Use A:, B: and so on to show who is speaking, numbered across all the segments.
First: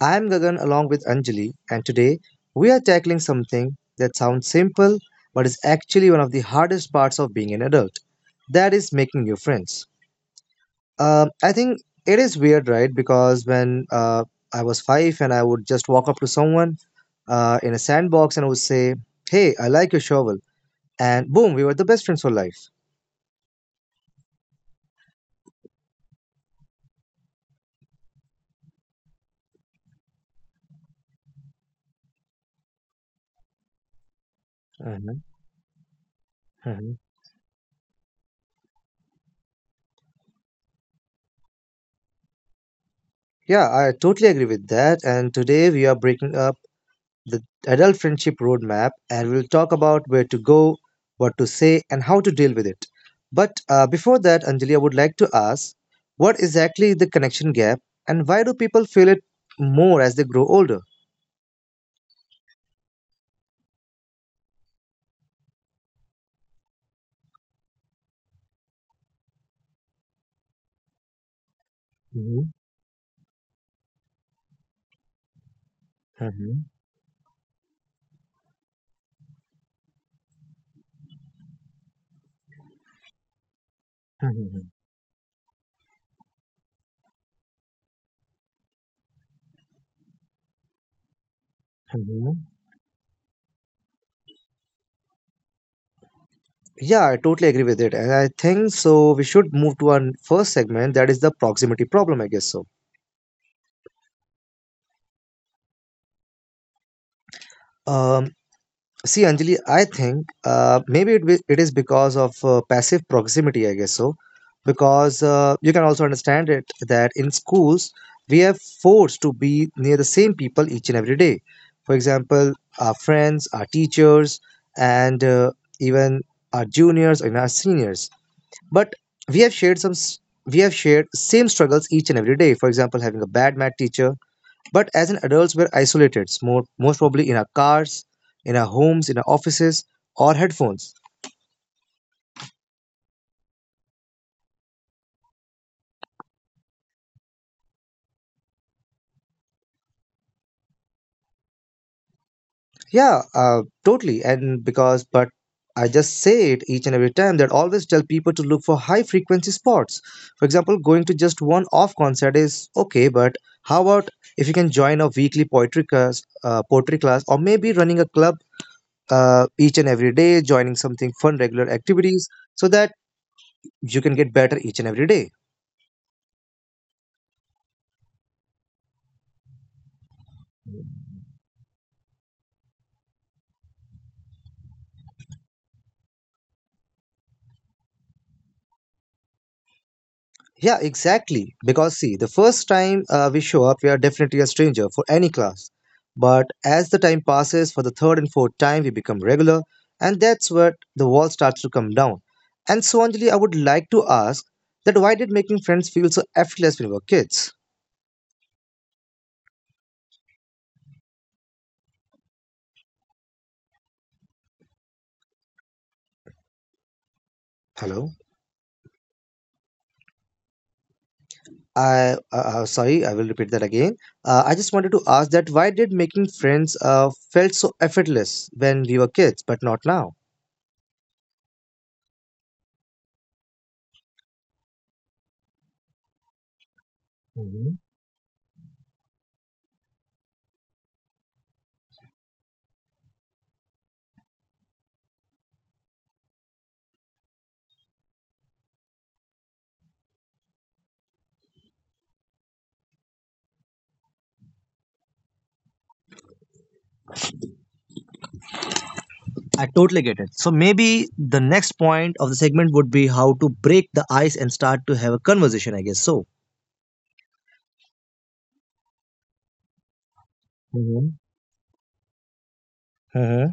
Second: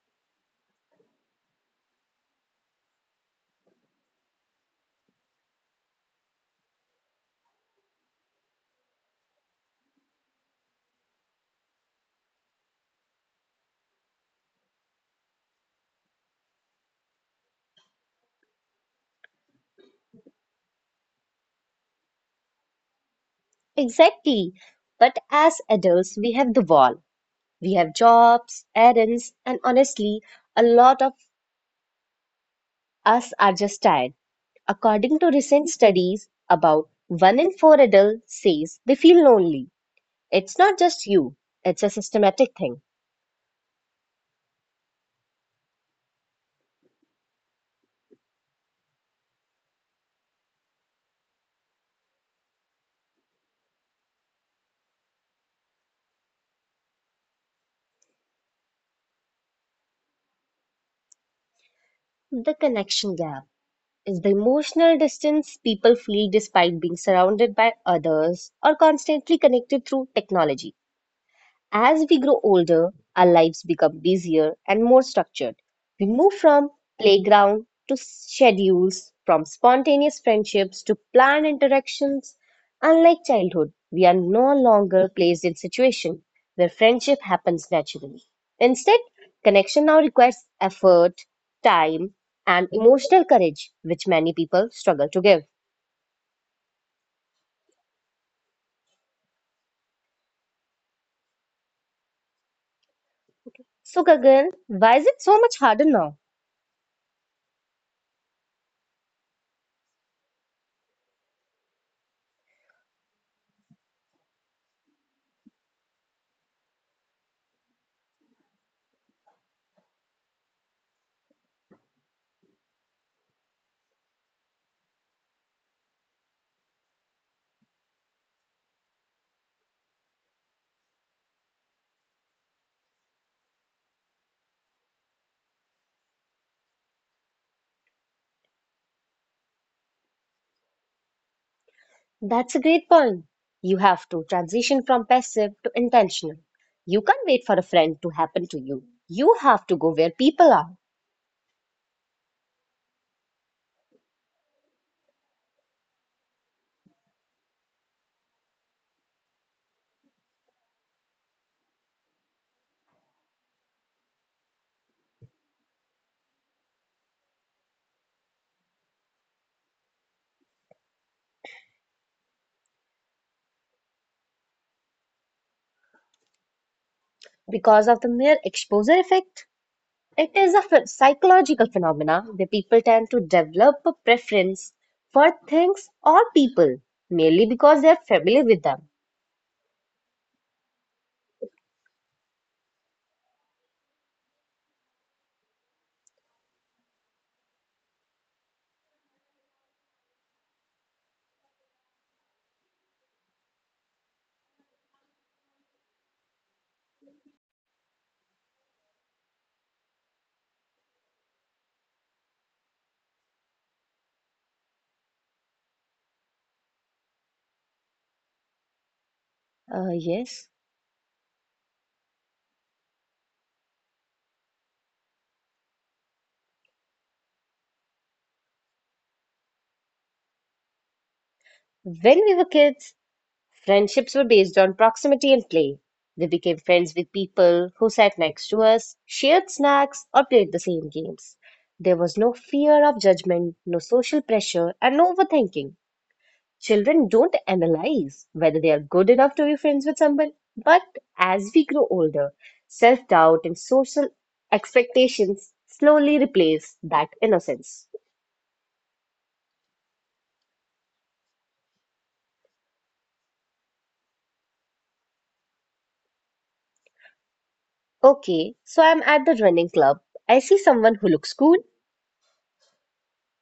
A: I'm Gagan along with Anjali, and today we are tackling something that sounds simple but is actually one of the hardest parts of being an adult that is, making new friends. I think it is weird, right? Because when I was five and I would just walk up to someone in a sandbox and I would say, Hey, I like your shovel. And boom, we were the best friends for life.
B: Exactly. But as adults, we have the wall. We have jobs, errands, and honestly, a lot of us are just tired. According
A: Mhm,
B: to recent studies, about
A: mhm.
B: one in four adults says they feel lonely. It's not just you, it's a systematic thing.
A: Yeah, I totally agree with that. And today we are breaking up the Adult Friendship Roadmap, and we'll talk about where to go, what to say, and how to deal with it. But before that, Anjali, I would like to ask what exactly is the connection gap, and why do people feel it more as they grow older?
B: The connection gap is the emotional distance people feel despite being surrounded by others or constantly connected through technology. As we grow
A: Mhm,
B: older, our lives become busier and more structured. We move
A: mhm,
B: from playground to schedules, from spontaneous friendships to planned interactions. Unlike childhood, we are no
A: mhm,
B: longer placed in situations where friendship happens naturally. Instead, connection now requires effort, time,
A: mhm.
B: and emotional courage, which many people struggle to give.
A: Yeah, I totally agree with it. And I think so. We should move to our first segment that is the proximity problem, I guess so.
B: So, Gagan, why is it so much harder now?
A: Um, See, Anjali, I think maybe it is because of passive proximity, I guess so. Because you can also understand it that in schools, we are forced to be near the same people each and every day. For example, our friends, our teachers, and even our juniors and our seniors. But we have shared some s- we have shared same struggles each and every day. For example, having a bad math teacher, but as an adults, we're isolated, more, most probably in our cars, in our homes, in our offices, or headphones.
B: That's a great point. You have to transition from passive to intentional. You can't wait for a friend to happen to you. You have to go where people are.
A: Yeah, totally. And because, but I just say it each and every time that always tell people to look for high frequency spots. For example, going to just one off concert is okay, but how about if you can join a weekly poetry class, or maybe running a club each and every day, joining something fun, regular activities, so that you can get better each and every day.
B: Because of the mere exposure effect, it is a psychological phenomena where people tend to develop a preference for things or people merely because they are familiar with them.
A: Yeah, exactly. Because see, the first time we show up, we are definitely a stranger for any class. But as the time passes, for the third and fourth time, we become regular, and that's where the wall starts to come down. And so, Anjali, I would like to ask that why did making friends feel so effortless when we were kids? Hello.
B: Yes.
A: I sorry, I will repeat that again. I just wanted to ask that why did making friends felt so effortless when we were kids, but not now?
B: When we were kids, friendships were based on proximity and play. We became friends with people who sat next to us, shared snacks, or played the same games. There was no fear of judgment, no social pressure, and no overthinking. Children don't analyze whether they are good enough to be friends with someone. But as we grow older, self doubt and social expectations slowly replace that innocence.
A: I totally get it. So maybe the next point of the segment would be how to break the ice and start to have a conversation, I guess. So.
B: Okay, so I'm at the running club. I see
A: Mhm.
B: someone who looks cool.
A: Mhm.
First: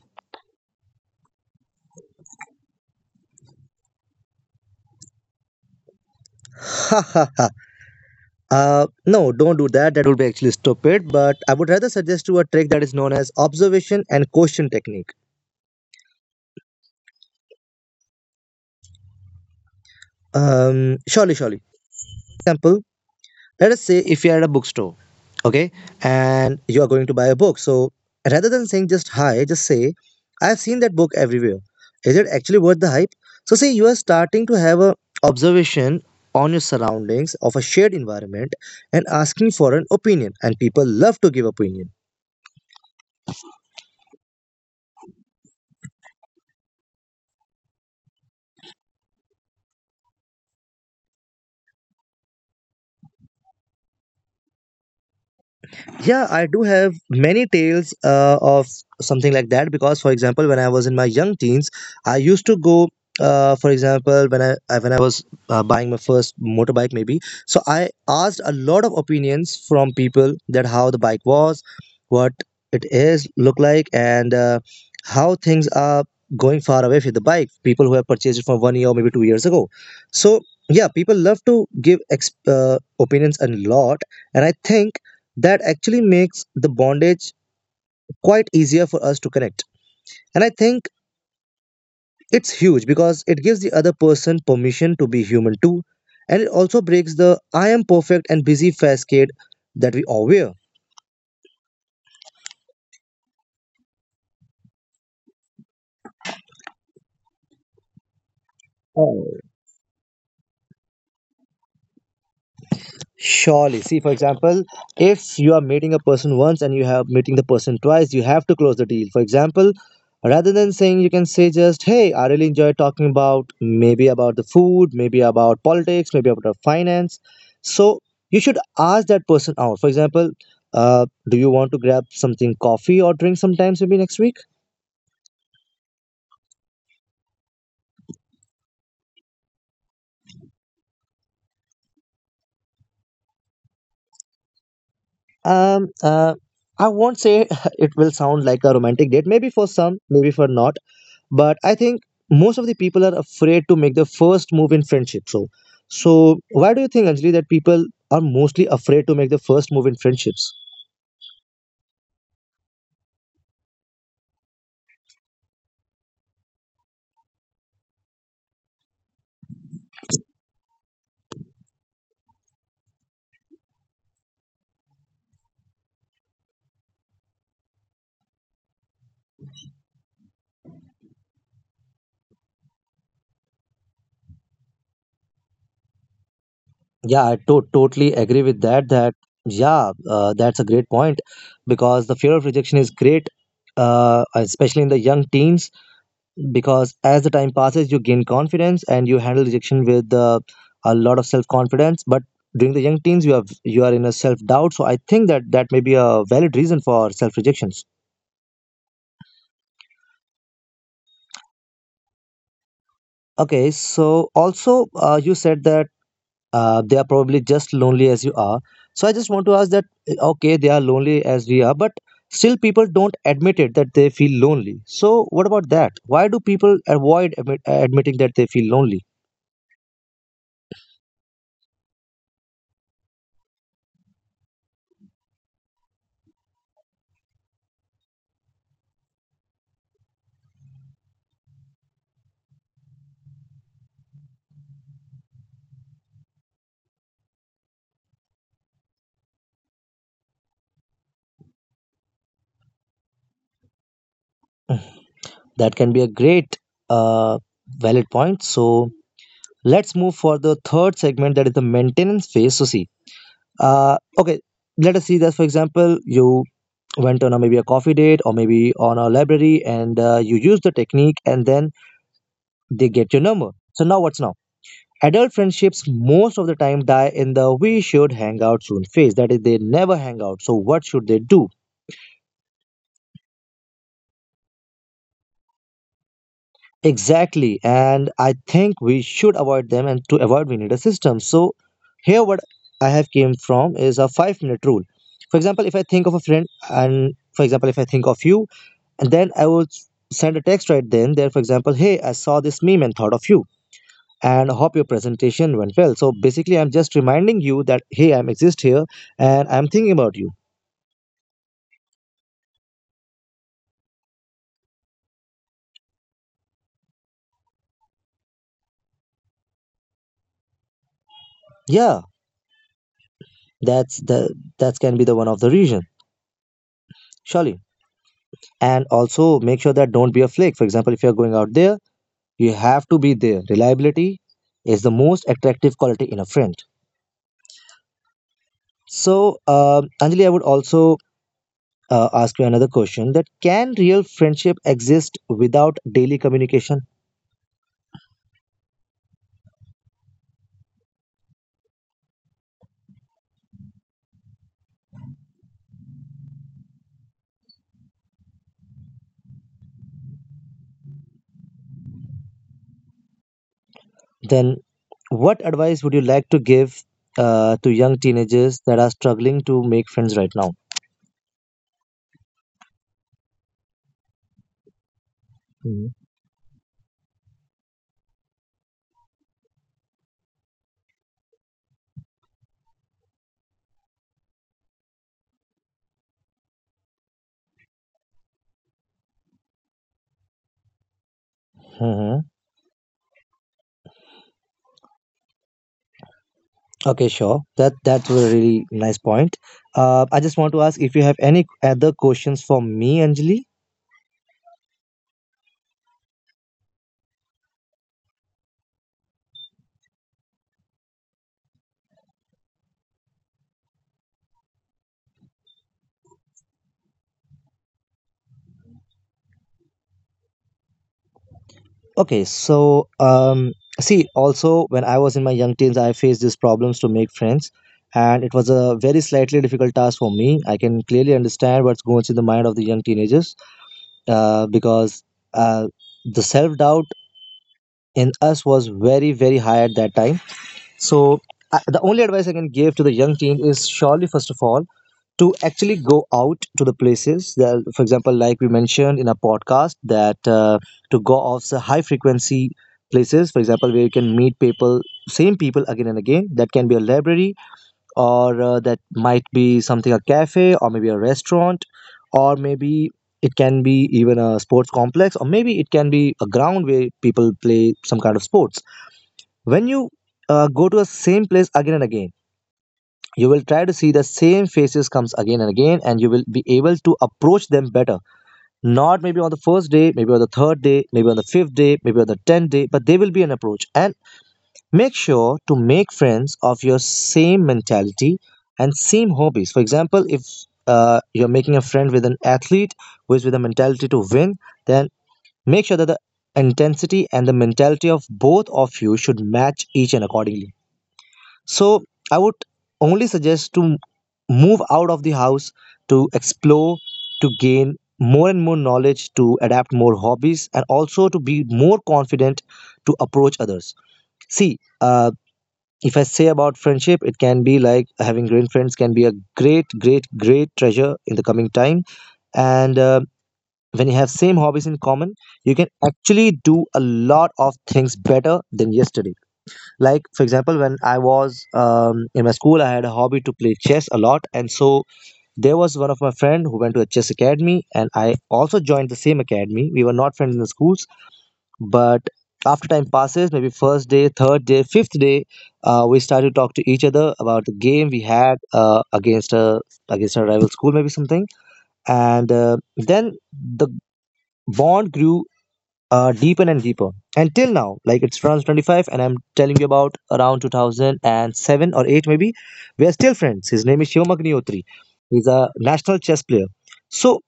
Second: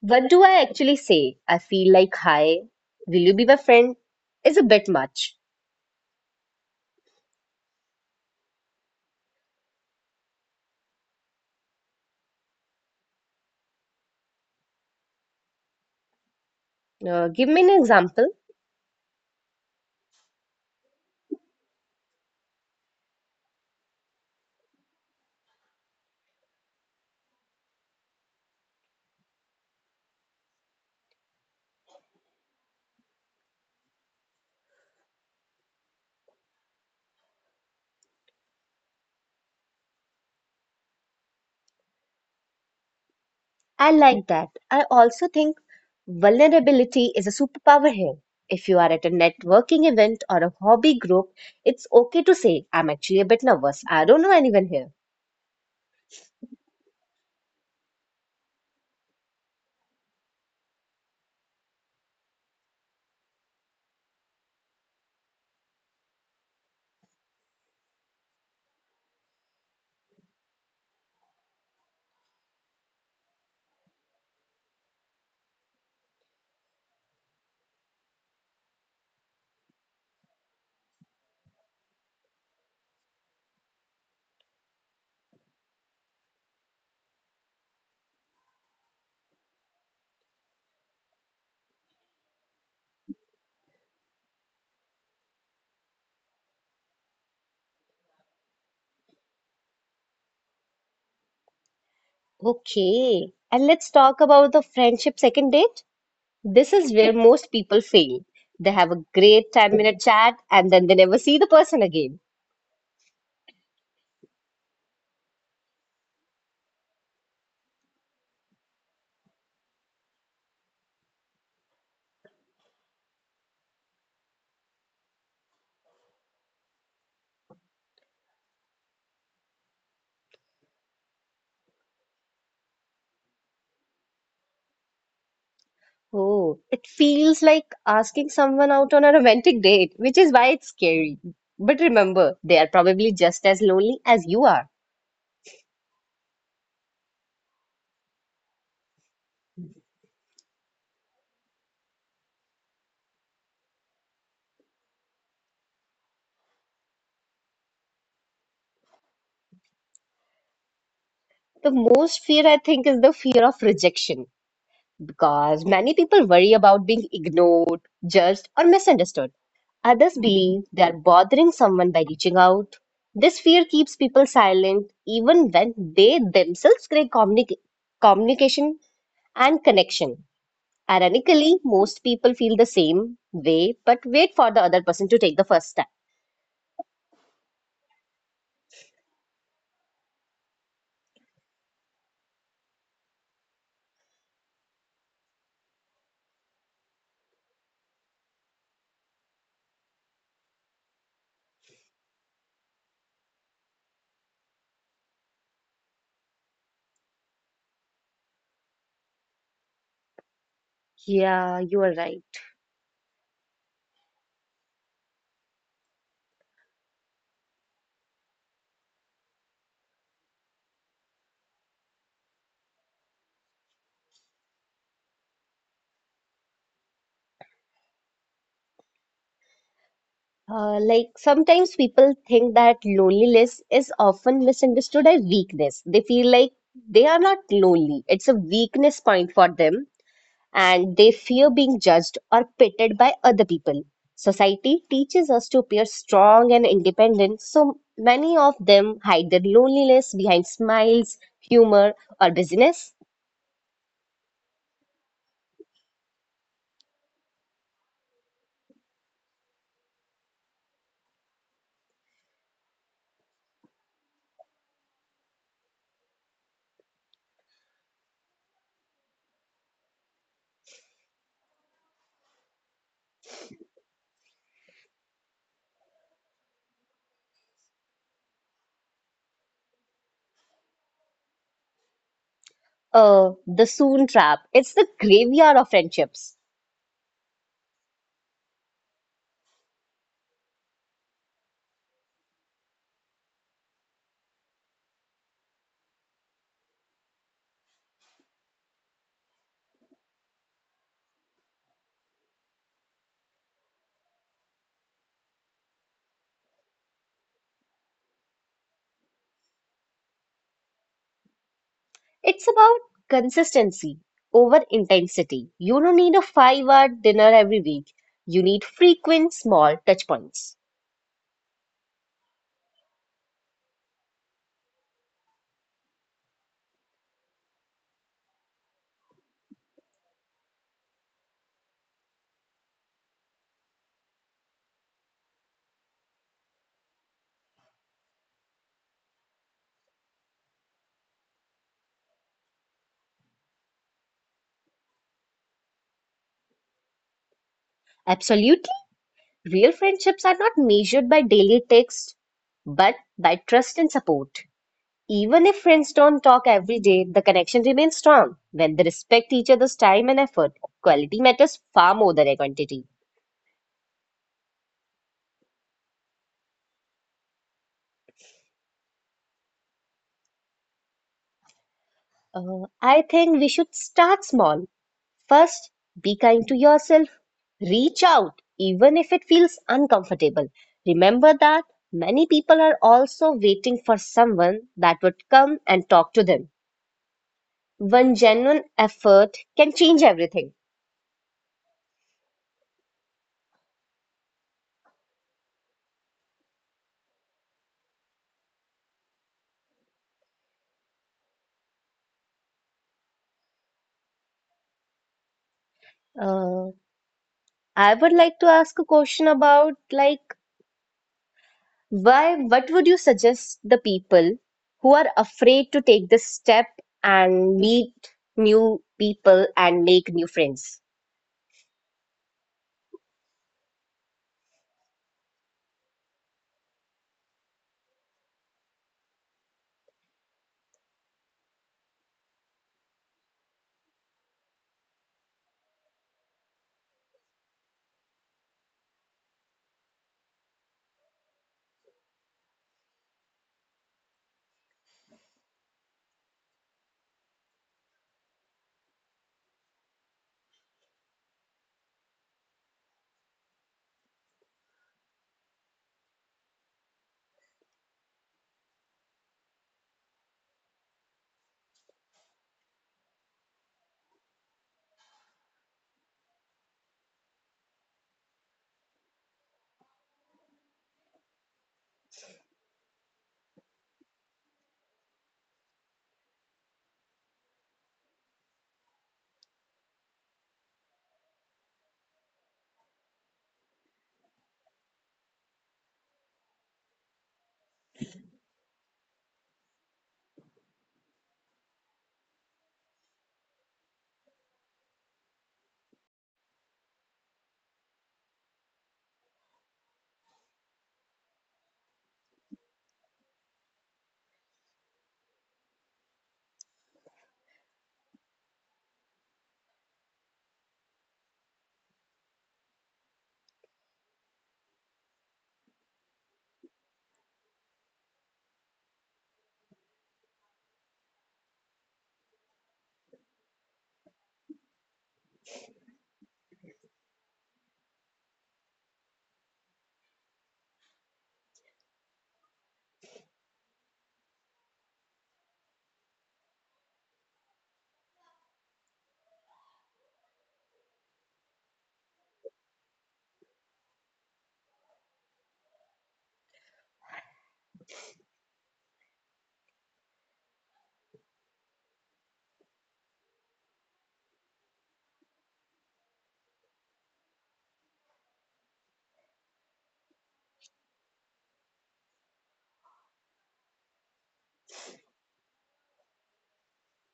B: What do I actually say? I feel like, hi, will you be my friend? Is a bit much.
A: No, don't do that. That would be actually stupid. But I would rather suggest you a trick that is known as observation and question technique.
B: Give me an example.
A: Surely. Example, let us say if you're at a bookstore, okay, and you are going to buy a book, so rather than saying just hi, just say, I've seen that book everywhere, is it actually worth the hype? So say you are starting to have a observation on your surroundings of a shared environment and asking for an opinion, and people love to give opinions.
B: I like that. I also think vulnerability is a superpower here. If you are at a networking event or a hobby group, it's okay to say, I'm actually a bit nervous. I don't know anyone here.
A: Yeah, I do have many tales of something like that because, for example, when I was in my young teens, I used to go. For example, when I was buying my first motorbike, maybe so I asked a lot of opinions from people that how the bike was, what it is look like, and how things are going far away with the bike. People who have purchased it for 1 year or maybe 2 years ago. So yeah, people love to give opinions a lot, and I think that actually makes the bondage quite easier for us to connect. And I think it's huge because it gives the other person permission to be human too. And it also breaks the I am perfect and busy facade that we all wear.
B: Okay, and let's talk about the friendship second date. This is where most people fail. They have a great 10-minute chat and then they never see the person again.
A: Surely. See, for example, if you are meeting a person once and you have meeting the person twice, you have to close the deal. For example, rather than saying you can say just, hey, I really enjoy talking about maybe about the food, maybe about politics, maybe about our finance. So you should ask that person out. For example, do you want to grab something coffee or drink sometimes maybe next week?
B: Oh, it feels like asking someone out on a romantic date, which is why it's scary. But remember, they are probably just as lonely as you are.
A: Um uh I won't say it will sound like a romantic date. Maybe for some, maybe for not. But I think most of the people are afraid to make the first move in friendship. So so why do you think, Anjali, that people are mostly afraid to make the first move in friendships?
B: The most fear I think is the fear of rejection, because many people worry about being ignored, judged, or misunderstood. Others believe they are bothering someone by reaching out. This fear keeps people silent even when they themselves crave communication and connection. Ironically, most people feel the same way but wait for the other person to take the first step.
A: Yeah, I totally agree with that, yeah, that's a great point because the fear of rejection is great, especially in the young teens because as the time passes you gain confidence and you handle rejection with a lot of self confidence, but during the young teens you are in a self doubt. So I think that may be a valid reason for self rejection.
B: Yeah, you are right.
A: Okay, so also you said that they are probably just lonely as you are. So I just want to ask that, okay, they are lonely as we are, but still people don't admit it that they feel lonely. So what about that? Why do people avoid admitting that they feel lonely?
B: Like sometimes people think that loneliness is often misunderstood as weakness. They feel like they are not lonely. It's a weakness point for them, and they fear being judged or pitted by other people. Society teaches us to appear strong and independent, so many of them hide their loneliness behind smiles, humor, or busyness.
A: That can be a great uh, valid point. So let's move for the third segment that is the maintenance phase. So see, okay, let us see that for example, you went on a maybe a coffee date or maybe on a library and you use the technique and then they get your number. So now what's now adult friendships most of the time die in the we should hang out soon phase, that is they never hang out. So what should they do?
B: The soon trap. It's the graveyard of friendships.
A: Exactly, and I think we should avoid them, and to avoid we need a system. So here what I have came from is a 5-minute rule. For example, if I think of a friend, and for example if I think of you, and then send a text right then there. For example, hey, I saw this meme and thought of you, and hope your presentation went well. So basically, I'm just reminding you that hey, I'm exist here and I'm thinking about you.
B: It's about consistency over intensity. You don't need a 5 hour dinner every week. You need frequent small touch points.
A: Yeah, that can be the one of the reason, surely. And also make sure that don't be a flake. For example, if you're going out there, you have to be there. Reliability is the most attractive quality in a friend. So, um, Anjali, I would also ask you another question, that can real friendship exist without daily communication?
B: Absolutely. Real friendships are not measured by daily text, but by trust and support. Even if friends don't talk every day, the connection remains strong when they respect each other's time and effort. Quality matters far more than a quantity.
A: Then what advice would you like to give to young teenagers that are struggling to make friends right now?
B: I think we should start small. First, be kind to yourself. Reach out, even if it feels uncomfortable. Remember that many people are also waiting for someone that would come and talk to them. One genuine effort can change everything.
A: Mm-hmm. Okay, sure, that's a really nice point. I just want to ask if you have any other questions for me, Anjali.
B: Uh, I would like to ask a question about like why what would you suggest the people who are afraid to take this step and meet new people and make new friends?
A: Okay, so see, also when I was in my young teens, I faced these problems to make friends, and it was a very slightly difficult task for me. I can clearly understand what's going in the mind of the young teenagers because uh, the self doubt in us was very, very high at that time. So, I the only advice I can give to the young teen is surely, first of all, to actually go out to the places that, for example, like we mentioned in a podcast, that to go off the high frequency places, for example, where you can meet people, same people again and again. That can be a library, or that might be something a cafe, or maybe a restaurant, or maybe it can be even a sports complex, or maybe it can be a ground where people play some kind of sports. When you go to the same place again and again, you will try to see the same faces comes again and again, and you will be able to approach them better, not maybe on the first day, maybe on the third day, maybe on the fifth day, maybe on the tenth day, but there will be an approach. And make sure to make friends of your same mentality and same hobbies. For example, if you're making a friend with an athlete who is with a mentality to win, then make sure that the intensity and the mentality of both of you should match each and accordingly. So I would only suggest to move out of the house, to explore, to gain more and more knowledge, to adapt more hobbies, and also to be more confident to approach others. See, if I say about friendship, it can be like having great friends can be a great, great, great treasure in the coming time. And when you have same hobbies in common, you can actually do a lot of things better than yesterday. Like, for example, when I was in my school, I had a hobby to play chess a lot. And so there was one of my friend who went to a chess academy, and I also joined the same academy. We were not friends in the schools, but after time passes, maybe first day, third day, fifth day, we started to talk to each other about the game we had against a against a rival school, maybe something. And then the bond grew deeper and deeper. Until now, like it's France 25, and I'm telling you about around 2007 or 8, maybe. We are still friends. His name is Shivam Agnihotri. He's a national chess player. So,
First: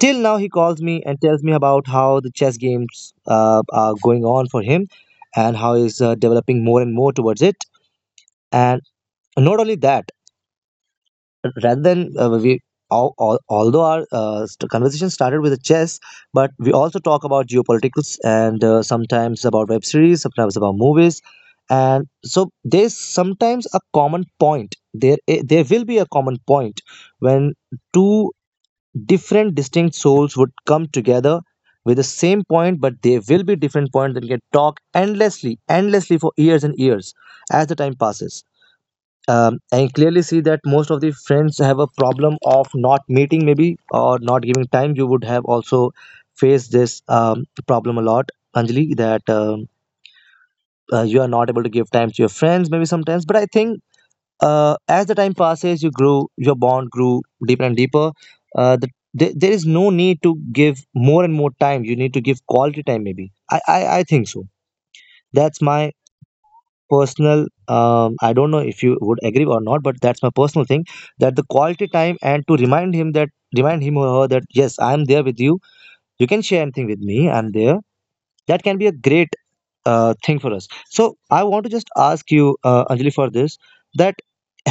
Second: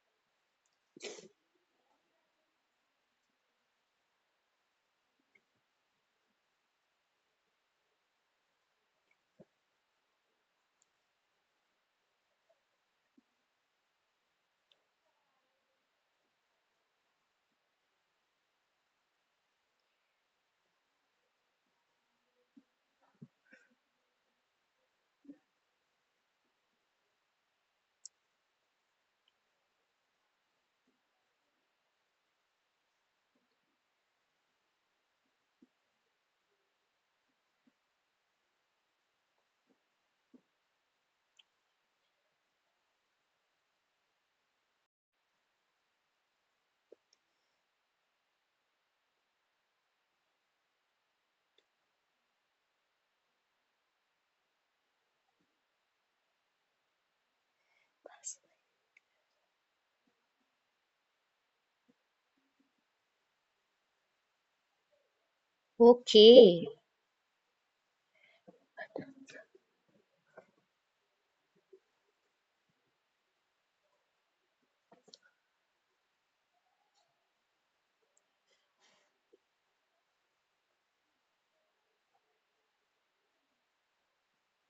A: till now, he calls me and tells me about how the chess games are going on for him, and how he's developing more and more towards it. And not only that, rather than we although our conversation started with a chess, but we also talk about geopolitics and sometimes about web series, sometimes about movies. And so there's sometimes a common point. There there will be a common point when two different distinct souls would come together with the same point, but there will be different points that can talk endlessly for years and years, as the time passes. And clearly see that most of the friends have a problem of not meeting maybe, or not giving time. You would have also faced this problem a lot, Anjali, that you are not able to give time to your friends maybe sometimes, but I think as the time passes, you grew, your bond grew deeper and deeper. uh, the, there is no need to give more and more time. You need to give quality time, maybe. I think so. That's my
B: Okay,
A: personal. I don't know if you would agree or not, but that's my personal thing, that the quality time, and to remind him that, remind him or her that, yes, I'm there with you, you can share anything with me, I'm there. That can be a great thing for us. So I want to just ask you, Anjali, for this, that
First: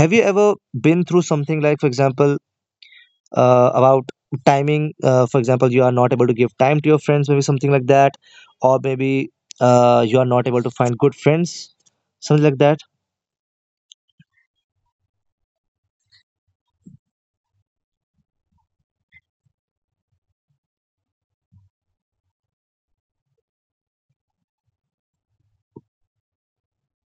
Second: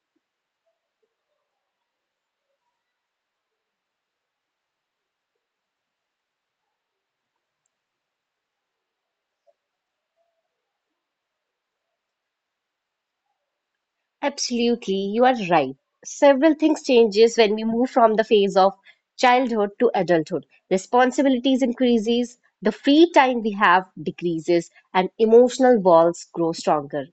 A: have you ever been through something, like, for example, about timing, for example, you are not able to give time to your friends, maybe something like that, or maybe you are not able to find good friends, something like
B: absolutely, you are right. Several things changes when we move from the phase of childhood to adulthood. Responsibilities increases, the free time we have decreases, and emotional walls grow stronger.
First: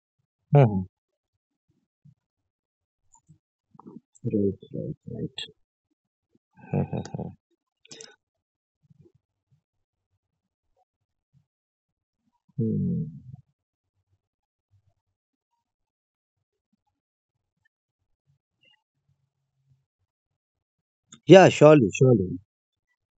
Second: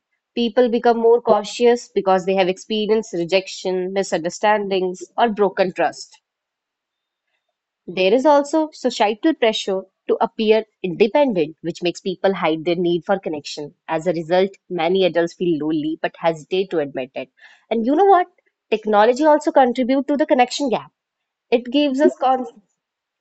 A: that.
B: People become more cautious because they have experienced rejection,
A: Right, right,
B: misunderstandings, or
A: right.
B: broken trust.
A: Mhm.
B: There is also societal pressure to appear independent, which makes people hide their need
A: Hmm.
B: for connection. As a result, many adults feel lonely but hesitate to admit it. And you know what? Technology also contributes to the connection gap.
A: Yeah,
B: It
A: surely,
B: gives us
A: surely.
B: con-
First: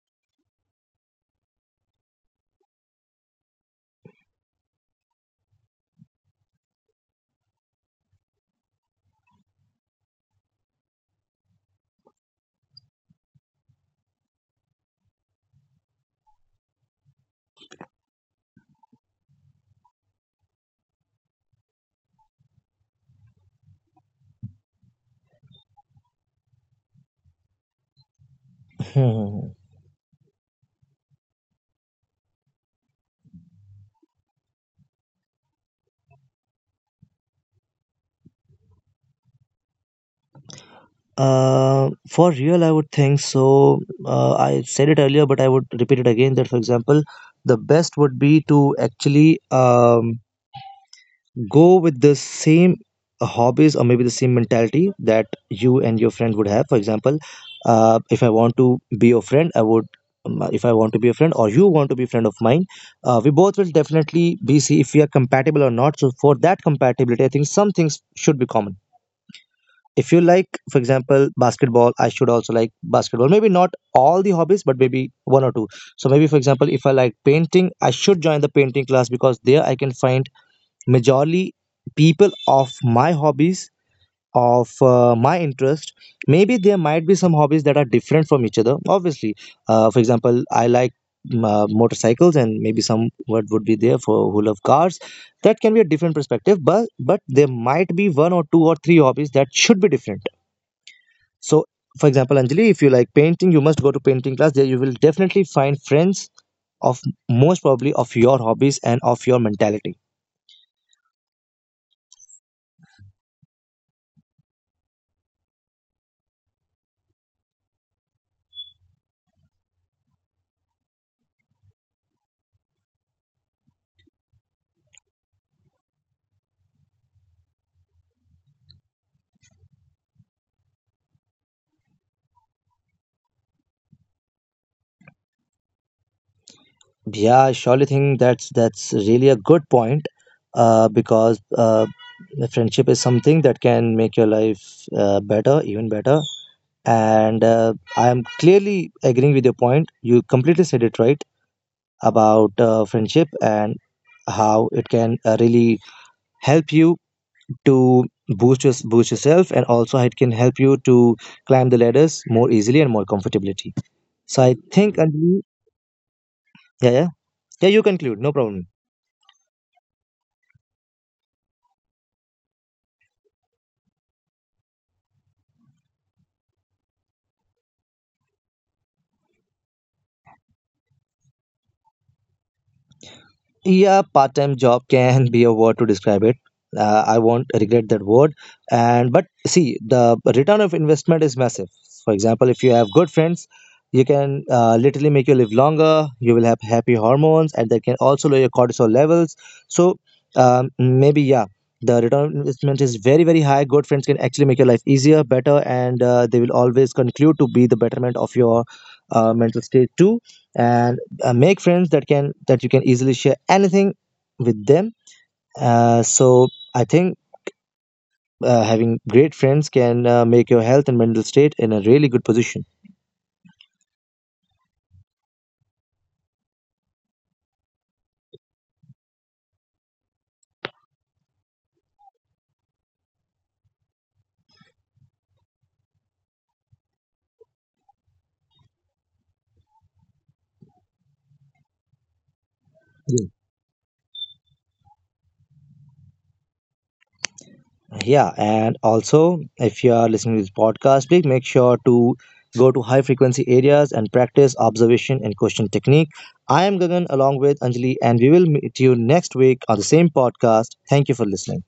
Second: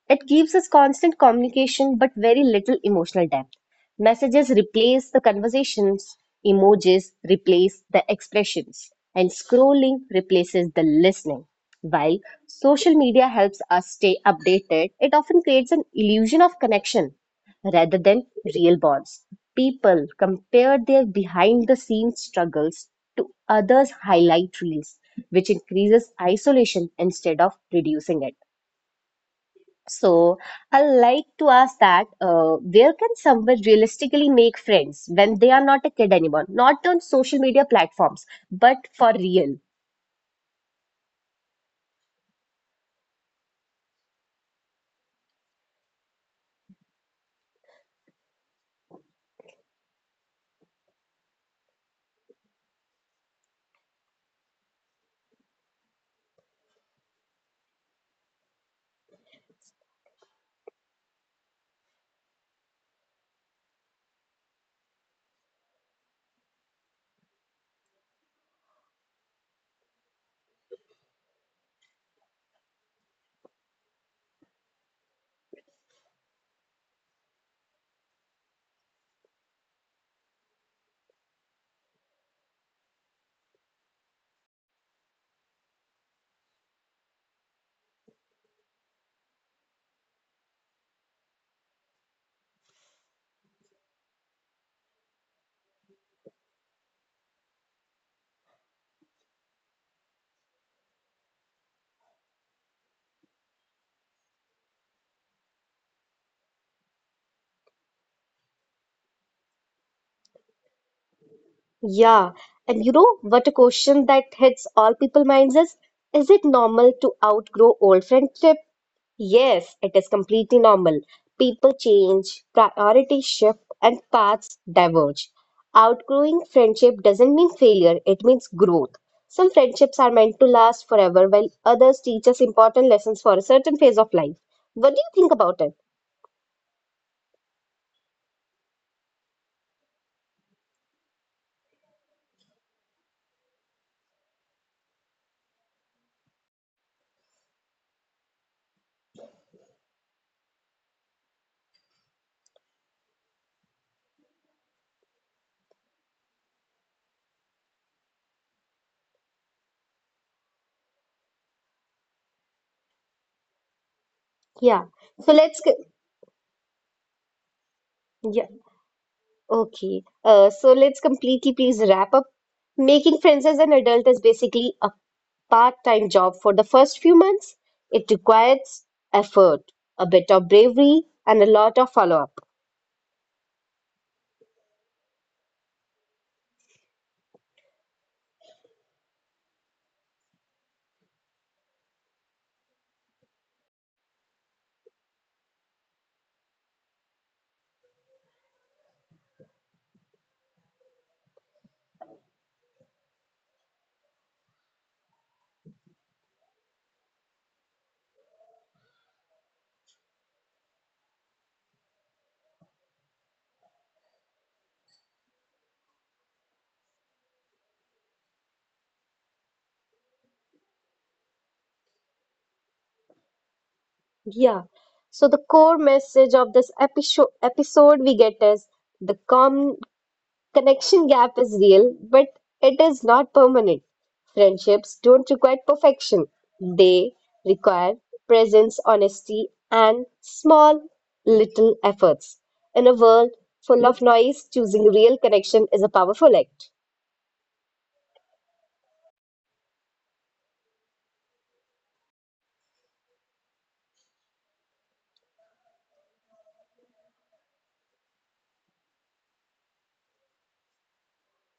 B: it gives us constant communication but very little emotional depth. Messages replace the conversations, emojis replace the expressions, and scrolling replaces the listening. While social media helps us stay updated, it often creates an illusion of connection rather than real bonds. People compare their behind the scenes struggles to others' highlight reels, which increases isolation instead of reducing it.
A: Mhm.
B: So I like to ask that where can someone realistically make friends when they are not a kid anymore? Not on social media platforms, but for real.
A: Uh, for real, I would think so. I said it earlier, but I would repeat it again that, for example, the best would be to actually um, go with the same hobbies, or maybe the same mentality that you and your friend would have. For example, if I want to be your friend, I would. If I want to be a friend, or you want to be a friend of mine, we both will definitely be see if we are compatible or not. So for that compatibility, I think some things should be common. If you like, for example, basketball, I should also like basketball, maybe not all the hobbies, but maybe one or two. So maybe, for example, if I like painting, I should join the painting class, because there I can find majorly people of my hobbies, of my interest. Maybe there might be some hobbies that are different from each other, obviously. For example, I like motorcycles, and maybe some what would be there for who love cars. That can be a different perspective, but there might be one or two or three hobbies that should be different. So, for example, Anjali, if you like painting, you must go to painting class. There you will definitely find friends of, most probably, of your hobbies and of your mentality.
B: Yeah, and you know what a question that hits all people minds is it normal to outgrow old friendship? Yes, it is completely normal. People change, priorities shift, and paths diverge. Outgrowing friendship doesn't mean failure, it means growth. Some friendships are meant to last forever, while others teach us important lessons for a certain phase of life. What do you think about it?
A: Yeah, I surely think that's really a good point, because friendship is something that can make your life better, even better. And I am clearly agreeing with your point. You completely said it right about friendship, and how it can really help you to boost yourself, and also it can help you to climb the ladders more easily and more comfortably. So I think,
B: Yeah.
A: Anjali,
B: So let's get,
A: yeah, yeah, yeah. You conclude, no
B: yeah.
A: problem.
B: Okay, so let's completely please wrap up. Making friends as an adult is basically a part-time job for the first few months. It requires effort, a bit of bravery, and a lot of follow-up.
A: Yeah, part-time job can be a word to describe it. I won't regret that word. And but see, the return of investment is massive. For example, if you have good friends, you can literally make you live longer. You will have happy hormones, and that can also lower your cortisol levels. So maybe, yeah, the return on investment is very, very high. Good friends can actually make your life easier, better, and they will always conclude to be the betterment of your mental state too. And make friends that you can easily share anything with them. So I think, having great friends can make your health and mental state in a really good position.
B: Yeah. So the core message of this episode we get is the com connection gap is real, but it is not permanent. Friendships don't require perfection, they require presence, honesty, and small little efforts. In a
A: Yeah.
B: world full of noise, choosing real connection is a powerful act.
A: Yeah, and also, if you are listening to this podcast, please make sure to go to high frequency areas and practice observation and question technique. I am Gagan along with Anjali, and we will meet you next week on the same podcast. Thank you for listening.